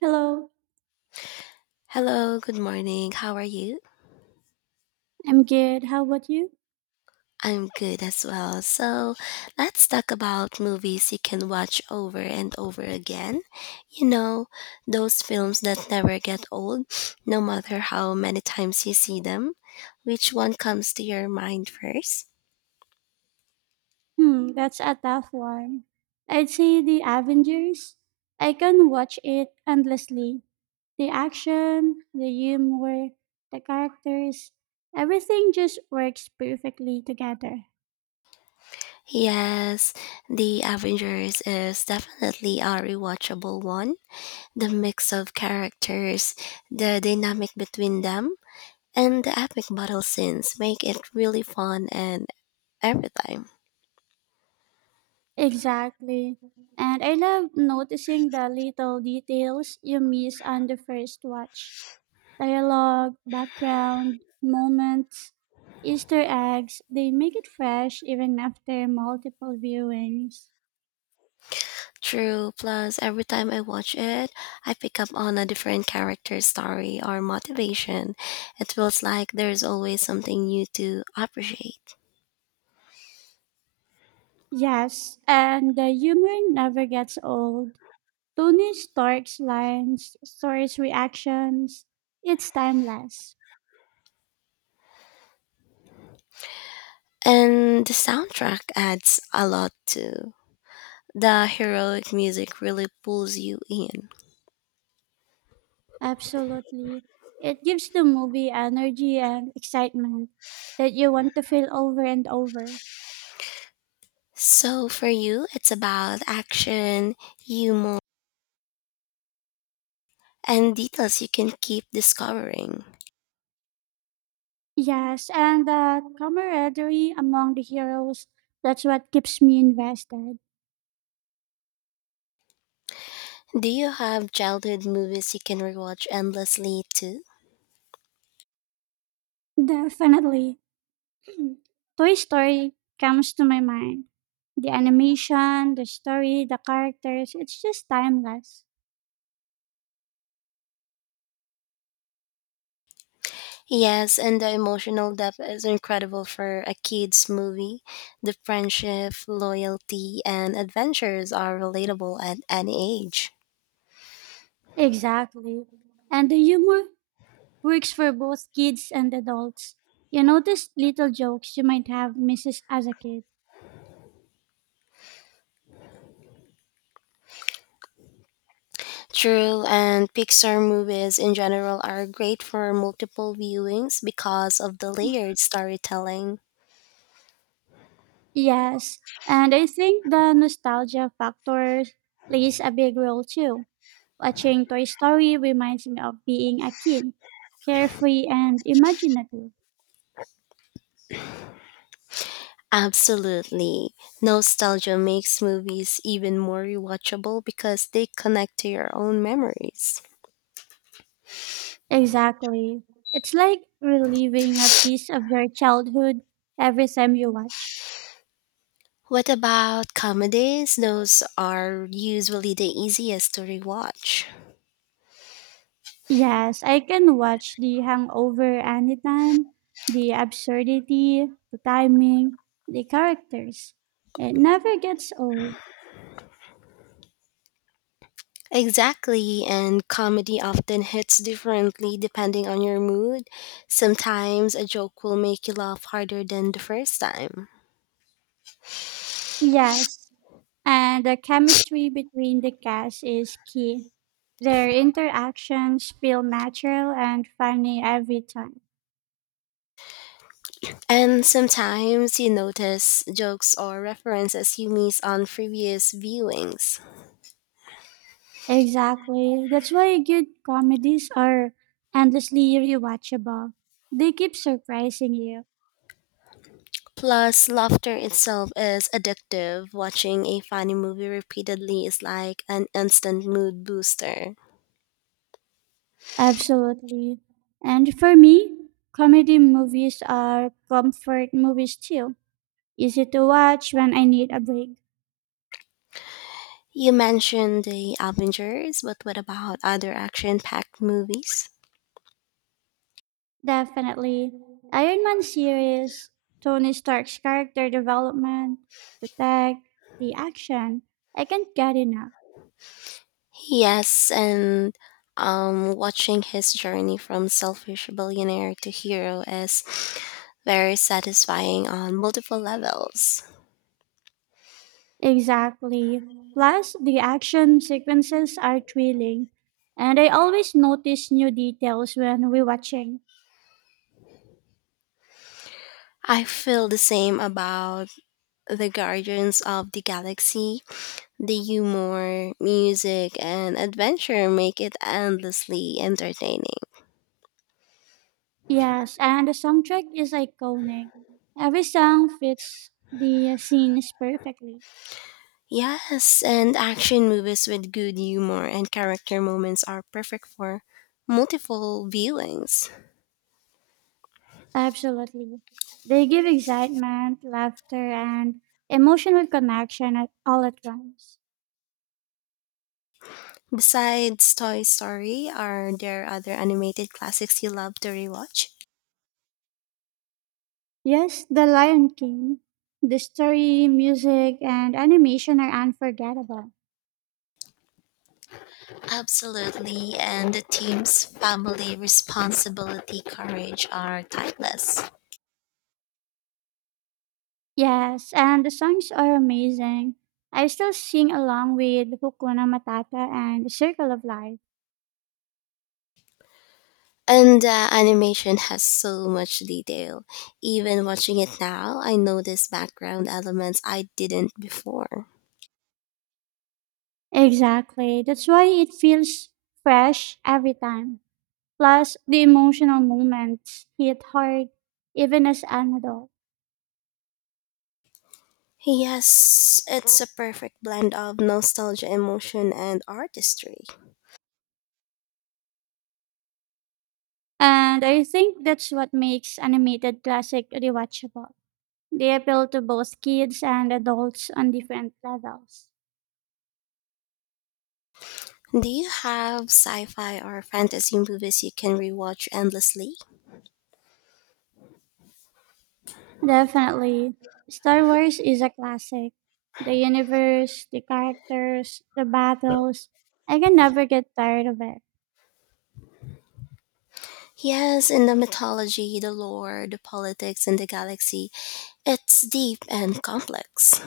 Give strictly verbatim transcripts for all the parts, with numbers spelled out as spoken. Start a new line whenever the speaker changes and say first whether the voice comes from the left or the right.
right: Hello,
left: Hello, good morning. How are you?
right: I'm good. How about you?
left: I'm good as well. So, let's talk about movies you can watch over and over again. You know, those films that never get old, no matter how many times you see them. Which one comes to your mind first?
right: Hmm, that's a tough one. I'd say the Avengers. I can watch it endlessly. The action, the humor, the characters, everything just works perfectly together.
left: Yes, The Avengers is definitely a rewatchable one. The mix of characters, the dynamic between them, and the epic battle scenes make it really fun and every time.
right: Exactly. And I love noticing the little details you miss on the first watch. Dialogue, background, moments, Easter eggs, they make it fresh even after multiple viewings.
left: True. Plus, every time I watch it, I pick up on a different character story or motivation. It feels like there's always something new to appreciate.
right: Yes, and the humor never gets old. Tony Stark's lines, Thor's reactions, it's timeless.
left: And the soundtrack adds a lot too. The heroic music really pulls you in.
right: Absolutely. It gives the movie energy and excitement that you want to feel over and over.
left: So, for you, it's about action, humor, and details you can keep discovering.
right: Yes, and the camaraderie among the heroes, that's what keeps me invested.
left: Do you have childhood movies you can rewatch endlessly too?
right: Definitely. Toy Story comes to my mind. The animation, the story, the characters, it's just timeless.
left: Yes, and the emotional depth is incredible for a kids' movie. The friendship, loyalty, and adventures are relatable at any age.
right: Exactly. And the humor works for both kids and adults. You notice little jokes you might have missed as a kid.
left: True, and Pixar movies in general are great for multiple viewings because of the layered storytelling.
right: Yes, and I think the nostalgia factor plays a big role too. Watching Toy Story reminds me of being a kid, carefree and imaginative.
left: Absolutely. Nostalgia makes movies even more rewatchable because they connect to your own memories.
right: Exactly. It's like reliving a piece of your childhood every time you watch.
left: What about comedies? Those are usually the easiest to rewatch.
right: Yes, I can watch The Hangover anytime. The absurdity, the timing, the characters. It never gets old.
left: Exactly, and comedy often hits differently depending on your mood. Sometimes a joke will make you laugh harder than the first time.
right: Yes, and the chemistry between the cast is key. Their interactions feel natural and funny every time.
left: And sometimes you notice jokes or references you miss on previous viewings.
right: Exactly. That's why good comedies are endlessly rewatchable. They keep surprising you.
left: Plus, laughter itself is addictive. Watching a funny movie repeatedly is like an instant mood booster.
right: Absolutely. And for me, comedy movies are comfort movies too. Easy to watch when I need a break.
left: You mentioned the Avengers, but what about other action-packed movies?
right: Definitely. Iron Man series, Tony Stark's character development, the tech, the action. I can't get enough.
left: Yes, and um, watching his journey from selfish billionaire to hero is very satisfying on multiple levels.
right: Exactly. Plus, the action sequences are thrilling, and I always notice new details when rewatching.
left: I feel the same about the Guardians of the Galaxy. The humor, music, and adventure make it endlessly entertaining.
right: Yes, and the soundtrack is iconic. Every song fits the scenes perfectly.
left: Yes, and action movies with good humor and character moments are perfect for multiple viewings.
right: Absolutely. They give excitement, laughter, and emotional connection at all at once.
left: Besides Toy Story, are there other animated classics you love to rewatch?
right: Yes, The Lion King. The story, music, and animation are unforgettable.
left: Absolutely, and the team's family responsibility courage are timeless.
right: Yes, and the songs are amazing. I still sing along with Hukuna Matata and The Circle of Life.
left: And the animation has so much detail. Even watching it now, I notice background elements I didn't before.
right: Exactly. That's why it feels fresh every time. Plus, the emotional moments hit hard even as an adult.
left: Yes, it's a perfect blend of nostalgia, emotion, and artistry.
right: And I think that's what makes animated classic rewatchable. They appeal to both kids and adults on different levels.
left: Do you have sci fi or fantasy movies you can rewatch endlessly?
right: Definitely. Star Wars is a classic. The universe, the characters, the battles. I can never get tired of it.
left: Yes, in the mythology, the lore, the politics, and the galaxy, it's deep and complex.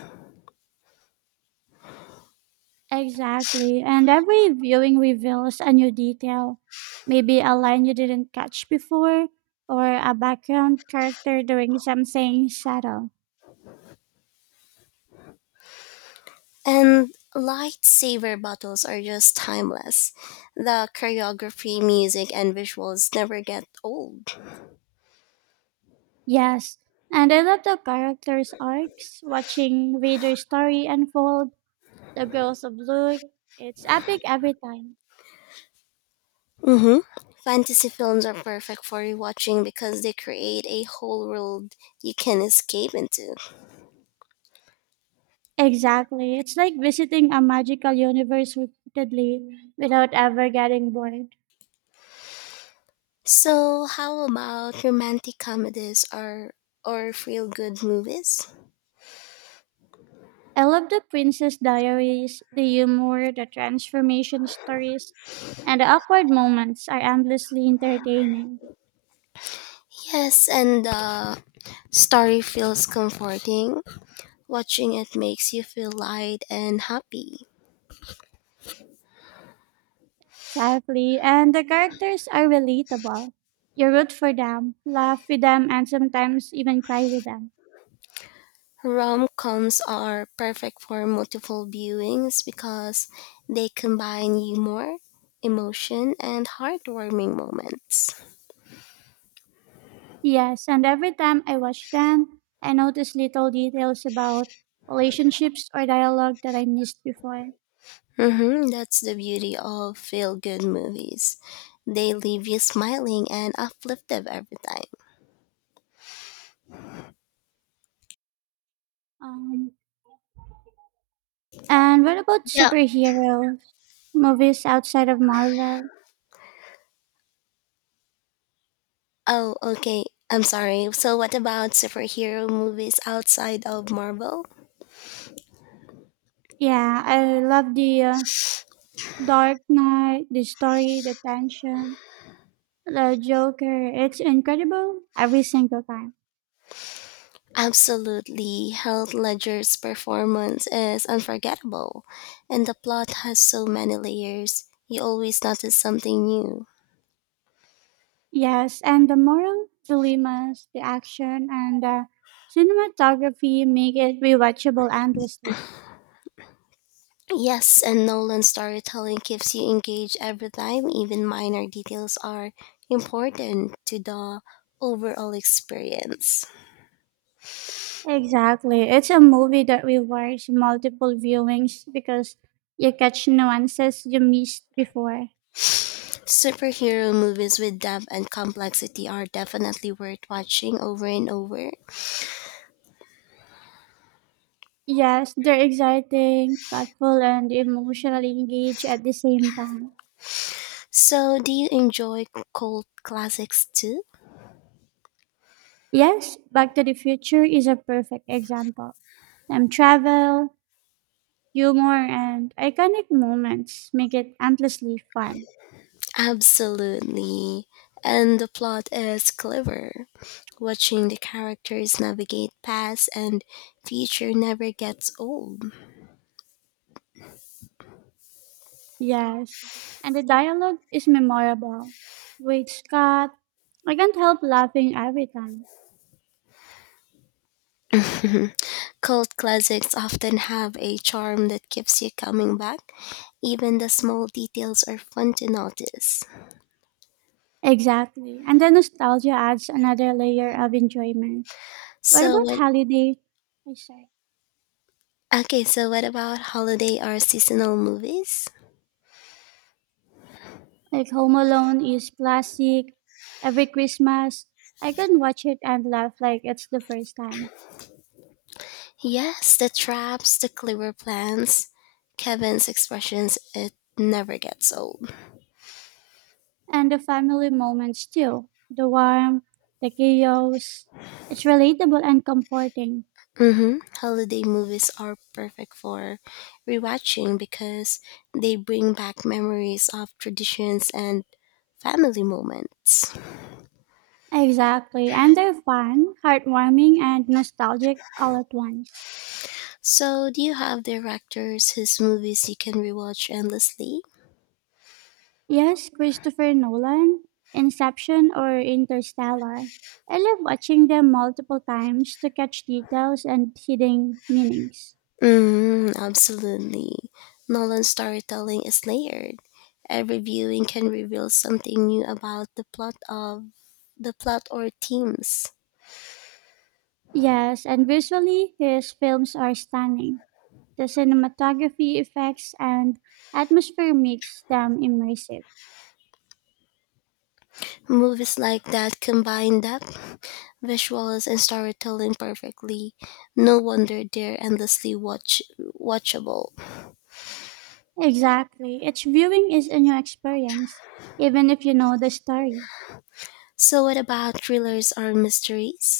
right: Exactly. And every viewing reveals a new detail. Maybe a line you didn't catch before, or a background character doing something subtle.
left: And lightsaber battles are just timeless. The choreography, music, and visuals never get old.
right: Yes. And I love the characters' arcs, watching Vader's story unfold, the Girls of Luke. It's epic every time.
left: Mm-hmm. Fantasy films are perfect for rewatching because they create a whole world you can escape into.
right: Exactly. It's like visiting a magical universe repeatedly without ever getting bored.
left: So, how about romantic comedies or or feel good movies?
right: I love the Princess Diaries, the humor, the transformation stories, and the awkward moments are endlessly entertaining.
left: Yes, and the story feels comforting. Watching it makes you feel light and happy.
right: Exactly. And the characters are relatable. You root for them, laugh with them, and sometimes even cry with them.
left: Rom coms are perfect for multiple viewings because they combine humor, emotion, and heartwarming moments.
right: Yes, and every time I watch them, I notice little details about relationships or dialogue that I missed before.
left: Hmm, that's the beauty of feel good movies. They leave you smiling and uplifted every time.
right: Um, And what about
left: Yeah.
right: superhero movies outside of Marvel?
left: Oh, okay. I'm sorry. So, what about superhero movies outside of Marvel?
right: Yeah, I love the uh, Dark Knight, the story, the tension, the Joker. It's incredible every single time.
left: Absolutely. Heath Ledger's performance is unforgettable, and the plot has so many layers. You always notice something new.
right: Yes, and the moral dilemmas, the action, and the cinematography make it rewatchable endlessly.
left: Yes, and Nolan's storytelling keeps you engaged every time, even minor details are important to the overall experience.
right: Exactly. It's a movie that requires multiple viewings because you catch nuances you missed before.
left: Superhero movies with depth and complexity are definitely worth watching over and over.
right: Yes, they're exciting, thoughtful, and emotionally engaged at the same time.
left: So, do you enjoy cult classics too?
right: Yes, Back to the Future is a perfect example. Time travel, humor, and iconic moments make it endlessly fun.
left: Absolutely. And the plot is clever. Watching the characters navigate past and future never gets old.
right: Yes, and the dialogue is memorable. Wait, Scott, I can't help laughing every time.
left: Cult classics often have a charm that keeps you coming back. Even the small details are fun to notice.
right: Exactly, and the nostalgia adds another layer of enjoyment. What
left: So
right: about
left: what
right: holiday? I say.
left: Okay, so what about holiday or seasonal movies?
right: Like Home Alone is classic. Every Christmas, I can watch it and laugh like it's the first time.
left: Yes, the traps, the clever plans, Kevin's expressions, it never gets old.
right: And the family moments too. The warmth, the chaos. It's relatable and comforting.
left: Mm-hmm. Holiday movies are perfect for rewatching because they bring back memories of traditions and family moments.
right: Exactly. And they're fun, heartwarming, and nostalgic all at once.
left: So, do you have directors whose movies you can rewatch endlessly?
right: Yes, Christopher Nolan, Inception, or Interstellar. I love watching them multiple times to catch details and hidden meanings.
left: Mm, absolutely. Nolan's storytelling is layered. Every viewing can reveal something new about the plot of the plot or themes.
right: Yes, and visually, his films are stunning. The cinematography effects and atmosphere makes them immersive.
left: Movies like that combine depth, visuals, and storytelling perfectly. No wonder they're endlessly watch watchable.
right: Exactly. Each viewing is a new experience, even if you know the story.
left: So, what about thrillers or mysteries?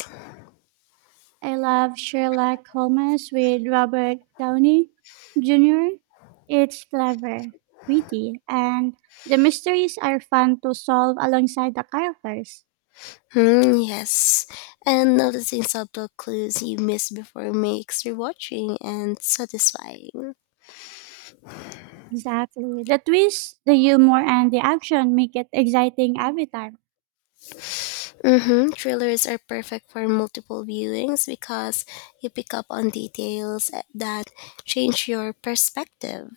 right: I love Sherlock Holmes with Robert Downey Junior It's clever, witty, and the mysteries are fun to solve alongside the characters.
left: Hmm, yes. And noticing subtle clues you missed before makes rewatching and satisfying.
right: Exactly. The twist, the humor, and the action make it exciting every time.
left: Mm-hmm. Thrillers are perfect for multiple viewings because you pick up on details that change your perspective.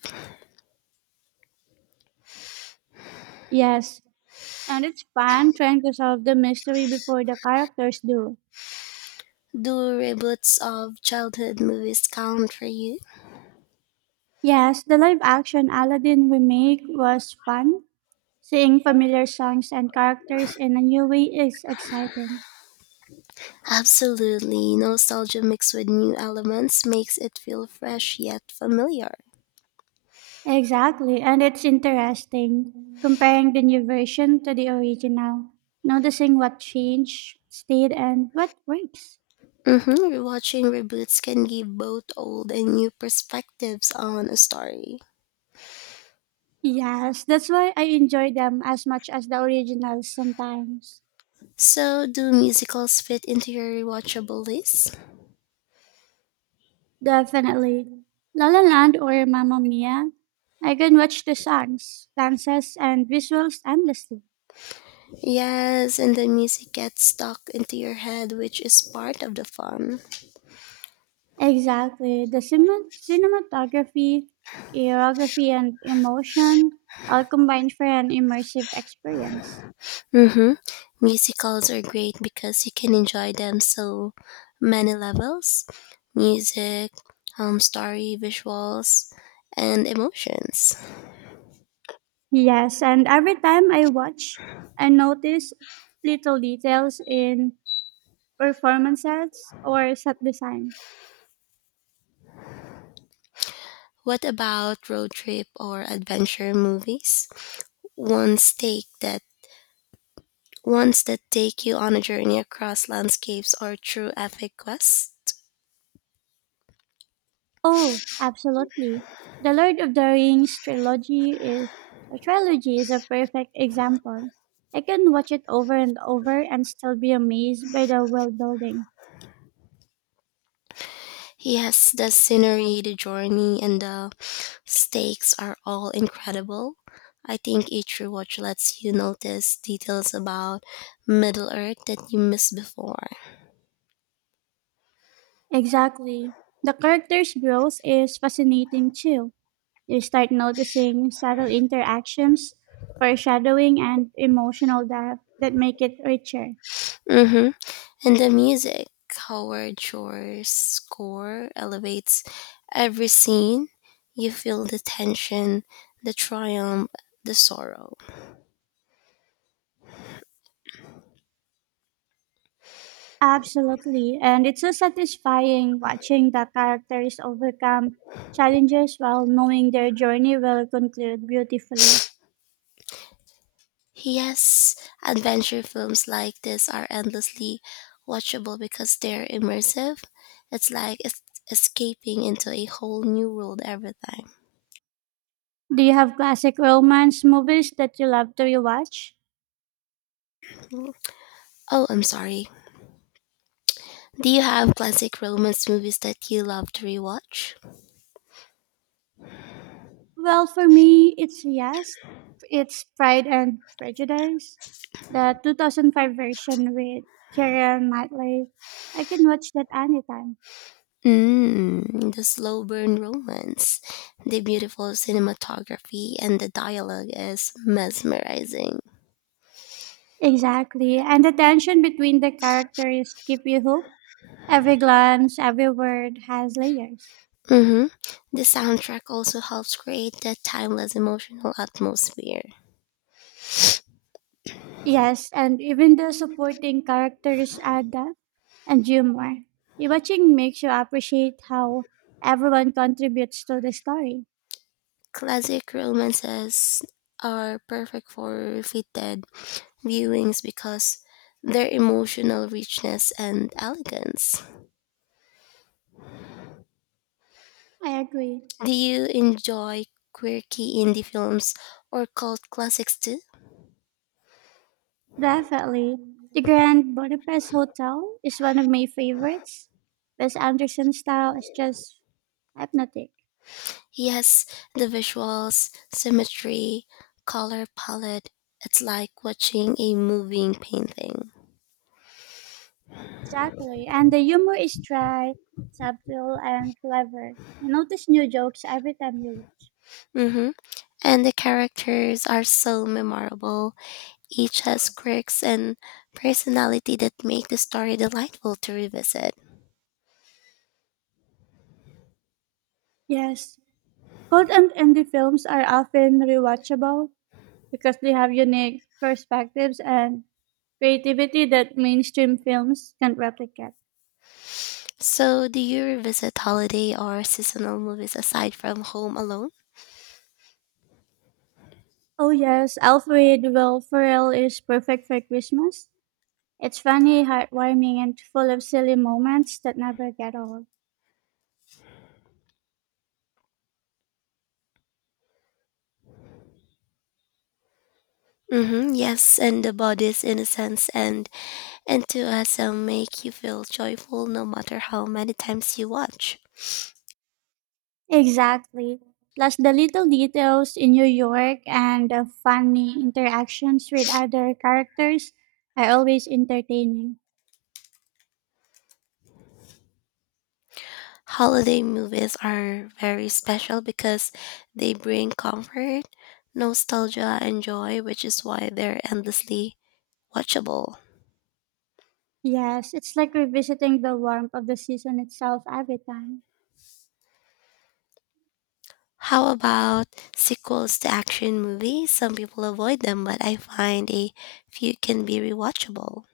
right: Yes, and it's fun trying to solve the mystery before the characters do.
left: Do reboots of childhood movies count for you?
right: Yes, the live action Aladdin remake was fun. Seeing familiar songs and characters in a new way is exciting.
left: Absolutely. Nostalgia mixed with new elements makes it feel fresh yet familiar.
right: Exactly, and it's interesting comparing the new version to the original, noticing what changed, stayed, and what works.
left: Mm-hmm. Watching reboots can give both old and new perspectives on a story.
right: Yes, that's why I enjoy them as much as the originals sometimes.
left: So, do musicals fit into your rewatchable list?
right: Definitely. La La Land or Mamma Mia, I can watch the songs, dances, and visuals endlessly.
left: Yes, and the music gets stuck into your head, which is part of the fun.
right: Exactly. The cinem- cinematography, choreography, and emotion all combined for an immersive experience.
left: Mm-hmm. Musicals are great because you can enjoy them so many levels music, um, story, visuals, and emotions.
right: Yes, and every time I watch, I notice little details in performances or set designs.
left: What about road trip or adventure movies? ones take that ones that take you on a journey across landscapes or through epic quests.
right: Oh, absolutely. The Lord of the Rings trilogy is, or trilogy is a perfect example. I can watch it over and over and still be amazed by the world building.
left: Yes, the scenery, the journey, and the stakes are all incredible. I think each rewatch lets you notice details about Middle Earth that you missed before.
right: Exactly. The character's growth is fascinating too. You start noticing subtle interactions, foreshadowing, and emotional depth that make it richer.
left: Mm-hmm. And the music, Howard Shore's score elevates every scene. You feel the tension, the triumph, the sorrow.
right: Absolutely. And it's so satisfying watching the characters overcome challenges while knowing their journey will conclude beautifully.
left: Yes, adventure films like this are endlessly watchable because they're immersive. It's like es- escaping into a whole new world every time.
right: Do you have classic romance movies that you love to rewatch?
left: Oh, I'm sorry. Do you have classic romance movies that you love to rewatch?
right: Well, for me, it's yes. It's Pride and Prejudice, the two thousand five version with Keira Knightley. I can watch that anytime.
left: Mmm, the slow burn romance. The beautiful cinematography and the dialogue is mesmerizing.
right: Exactly. And the tension between the characters keep you hooked. Every glance, every word has layers.
left: Mm-hmm. The soundtrack also helps create that timeless emotional atmosphere.
right: Yes, and even the supporting characters add depth and humor. The Watching makes you appreciate how everyone contributes to the story.
left: Classic romances are perfect for repeated viewings because their emotional richness and elegance.
right: I agree.
left: Do you enjoy quirky indie films or cult classics too?
right: Definitely. The Grand Budapest Hotel is one of my favorites. Wes Anderson's style is just hypnotic.
left: Yes, the visuals, symmetry, color palette. It's like watching a moving painting.
right: Exactly. And the humor is dry, subtle, and clever. You notice new jokes every time you watch.
left: Hmm. And the characters are so memorable. Each has quirks and personality that make the story delightful to revisit.
right: Yes. Cold and indie films are often rewatchable because they have unique perspectives and creativity that mainstream films can't replicate.
left: So, do you revisit holiday or seasonal movies aside from Home Alone?
right: Oh, yes. Alfred Will Ferrell is perfect for Christmas. It's funny, heartwarming, and full of silly moments that never get old.
left: Mm-hmm, yes, and The Body's Innocence and Enthusiasm make you feel joyful no matter how many times you watch.
right: Exactly. Plus the little details in New York and the funny interactions with other characters are always entertaining.
left: Holiday movies are very special because they bring comfort, nostalgia, and joy, which is why they're endlessly watchable.
right: Yes, it's like revisiting the warmth of the season itself every time.
left: How about sequels to action movies? Some people avoid them, but I find a few can be rewatchable.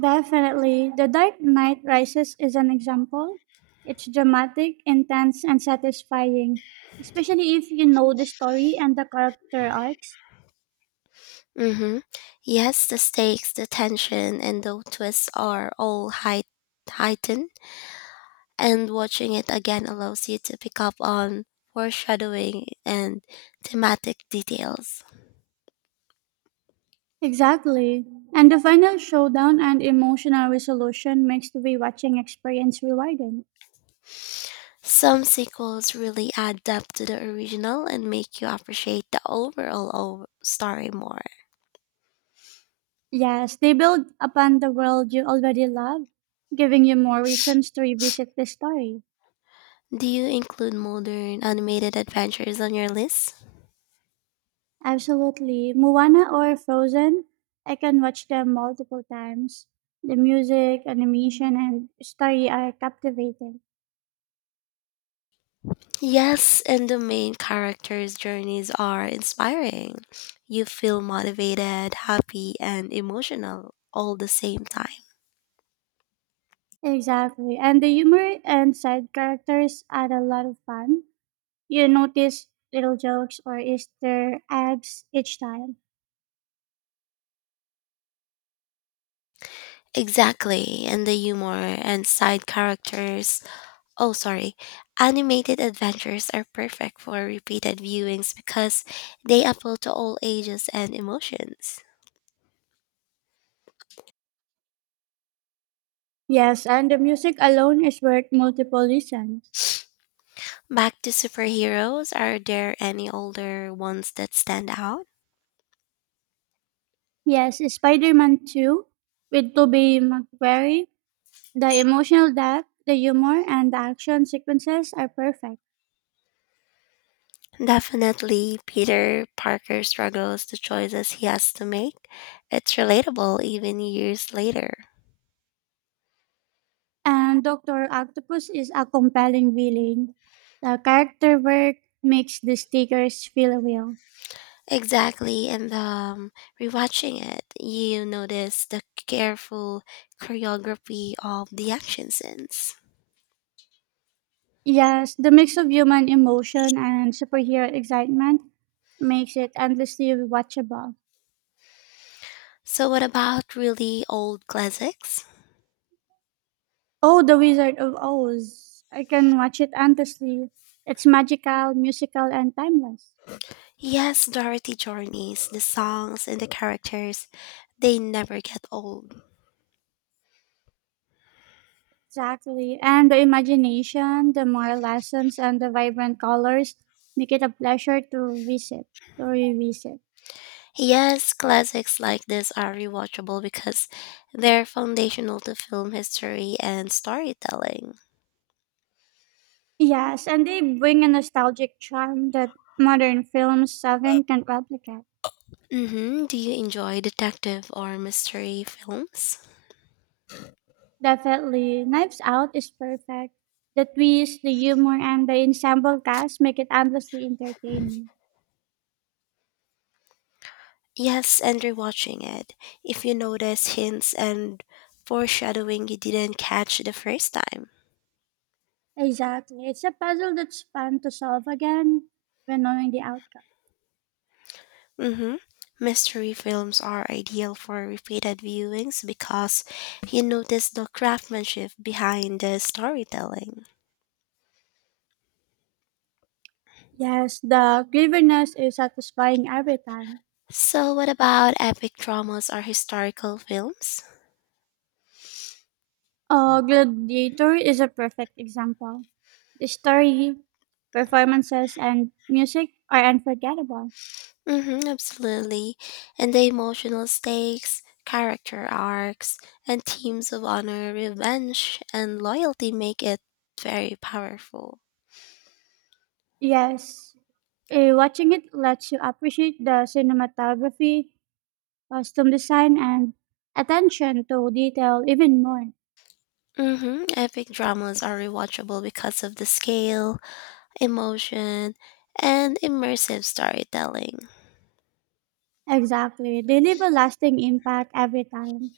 right: Definitely. The Dark Knight Rises is an example. It's dramatic, intense, and satisfying, especially if you know the story and the character arcs.
left: Mm-hmm. Yes, the stakes, the tension, and the twists are all height- heightened, and watching it again allows you to pick up on foreshadowing and thematic details.
right: Exactly. And the final showdown and emotional resolution makes the rewatching experience rewarding.
left: Some sequels really add depth to the original and make you appreciate the overall o- story more.
right: Yes, they build upon the world you already love, giving you more reasons to revisit the story.
left: Do you include modern animated adventures on your list?
right: Absolutely. Moana or Frozen, I can watch them multiple times. The music, animation, and story are captivating.
left: Yes, and the main characters' journeys are inspiring. You feel motivated, happy, and emotional all the same time.
right: Exactly. And the humor and side characters add a lot of fun. You notice little jokes or Easter eggs each time.
left: Exactly, and the humor and side characters. Oh, sorry. Animated adventures are perfect for repeated viewings because they appeal to all ages and emotions.
right: Yes, and the music alone is worth multiple listens.
left: Back to superheroes, are there any older ones that stand out?
right: Yes, Spider Man two with Tobey Maguire. The emotional depth, the humor, and the action sequences are perfect.
left: Definitely, Peter Parker struggles the choices he has to make. It's relatable even years later.
right: And Doctor Octopus is a compelling villain. The character work makes the stickers feel real.
left: Exactly, and um, rewatching it, you notice the careful choreography of the action scenes.
right: Yes, the mix of human emotion and superhero excitement makes it endlessly watchable.
left: So, what about really old classics?
right: Oh, The Wizard of Oz. I can watch it endlessly. It's magical, musical, and timeless.
left: Yes, Dorothy Journeys, the songs and the characters, they never get old.
right: Exactly. And the imagination, the moral lessons, and the vibrant colors make it a pleasure to visit, to revisit.
left: Yes, classics like this are rewatchable because they're foundational to film history and storytelling.
right: Yes, and they bring a nostalgic charm that modern films seven can replicate.
left: Mm-hmm. Do you enjoy detective or mystery films?
right: Definitely. Knives Out is perfect. The twist, the humor, and the ensemble cast make it endlessly entertaining.
left: Yes, and rewatching it. If you notice hints and foreshadowing you didn't catch the first time.
right: Exactly. It's a puzzle that's fun to solve again, even knowing the outcome.
left: Mm-hmm. Mystery films are ideal for repeated viewings because you notice the craftsmanship behind the storytelling.
right: Yes, the cleverness is satisfying every time.
left: So, what about epic dramas or historical films?
right: Uh, Gladiator is a perfect example. The story, performances, and music are unforgettable.
left: Mm-hmm, absolutely. And the emotional stakes, character arcs, and themes of honor, revenge, and loyalty make it very powerful.
right: Yes, eh, watching it lets you appreciate the cinematography, costume design, and attention to detail even more.
left: Mm-hmm, epic dramas are rewatchable because of the scale, emotion, and immersive storytelling.
right: Exactly. They leave a lasting impact every time.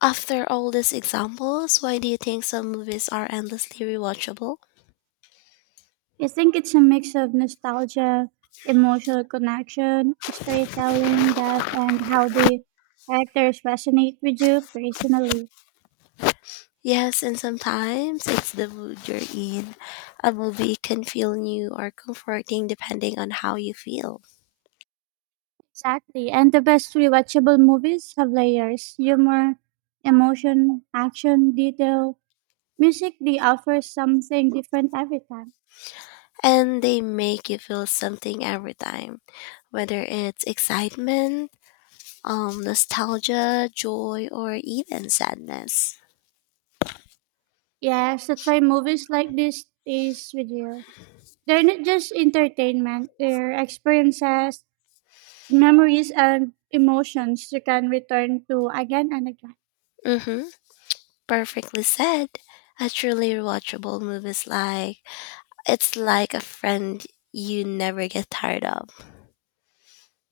left: Of their oldest examples, why do you think some movies are endlessly rewatchable?
right: I think it's a mix of nostalgia, emotional connection, storytelling, depth, and how the characters resonate with you personally.
left: Yes, and sometimes it's the mood you're in. A movie can feel new or comforting depending on how you feel.
right: Exactly. And the best rewatchable movies have layers humor, emotion, action, detail, music. They offer something different every time.
left: And they make you feel something every time, whether it's excitement, um, nostalgia, joy, or even sadness.
right: Yes, that's why movies like this stays with you. They're not just entertainment, they're experiences memories and emotions you can return to again and again.
left: Mm-hmm. Perfectly said. A truly rewatchable movie is like it's like a friend you never get tired of.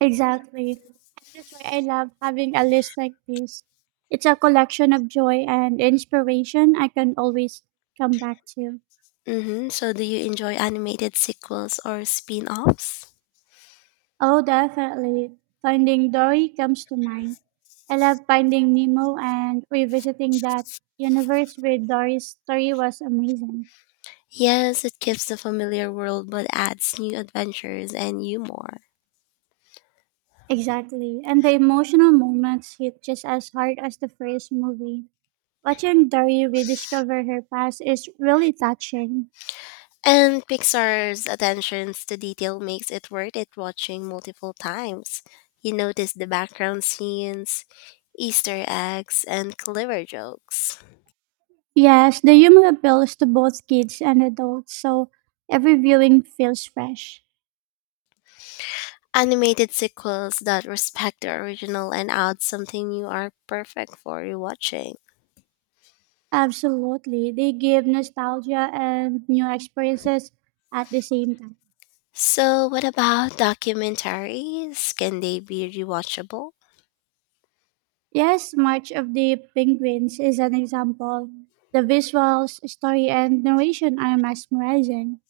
right: Exactly. And that's why I love having a list like this. It's a collection of joy and inspiration I can always come back to.
left: Mm-hmm. So do you enjoy animated sequels or spin-offs?
right: Oh, definitely. Finding Dory comes to mind. I love finding Nemo and revisiting that universe with Dory's story was amazing.
left: Yes, it keeps the familiar world but adds new adventures and humor.
right: Exactly. And the emotional moments hit just as hard as the first movie. Watching Dari rediscover her past is really touching.
left: And Pixar's attentions to detail makes it worth it watching multiple times. You notice the background scenes, Easter eggs, and clever jokes.
right: Yes, the humor appeals to both kids and adults, so every viewing feels fresh.
left: Animated sequels that respect the original and add something new are perfect for rewatching.
right: Absolutely. They give nostalgia and new experiences at the same time.
left: So, what about documentaries? Can they be rewatchable?
right: Yes, March of the Penguins is an example. The visuals, story, and narration are mesmerizing.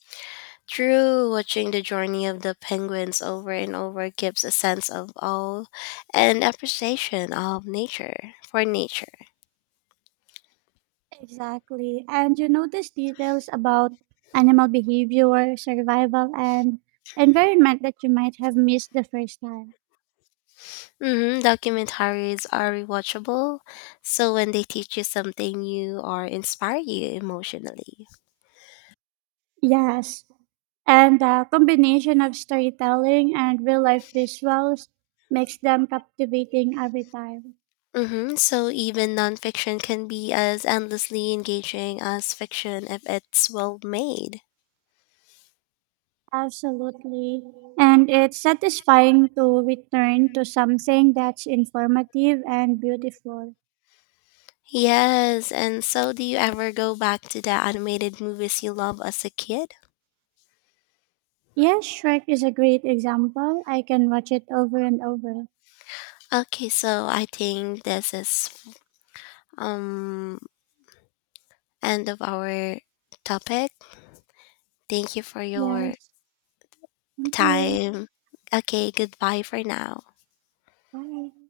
left: True, watching the journey of the penguins over and over gives a sense of awe and appreciation of nature for nature.
right: Exactly. And you notice details about animal behavior, survival, and environment that you might have missed the first time.
left: Hmm. Documentaries are rewatchable, so when they teach you something new or inspire you emotionally.
right: Yes. And the combination of storytelling and real life visuals makes them captivating every time.
left: Hmm. So even nonfiction can be as endlessly engaging as fiction if it's well made.
right: Absolutely. And it's satisfying to return to something that's informative and beautiful.
left: Yes, and so do you ever go back to the animated movies you love as a kid?
right: Yes, Shrek is a great example. I can watch it over and over.
left: Okay, so I think this is um end of our topic. Thank you for your
right: Yes. Thank you.
left: time. Okay, goodbye for now.
right: Bye.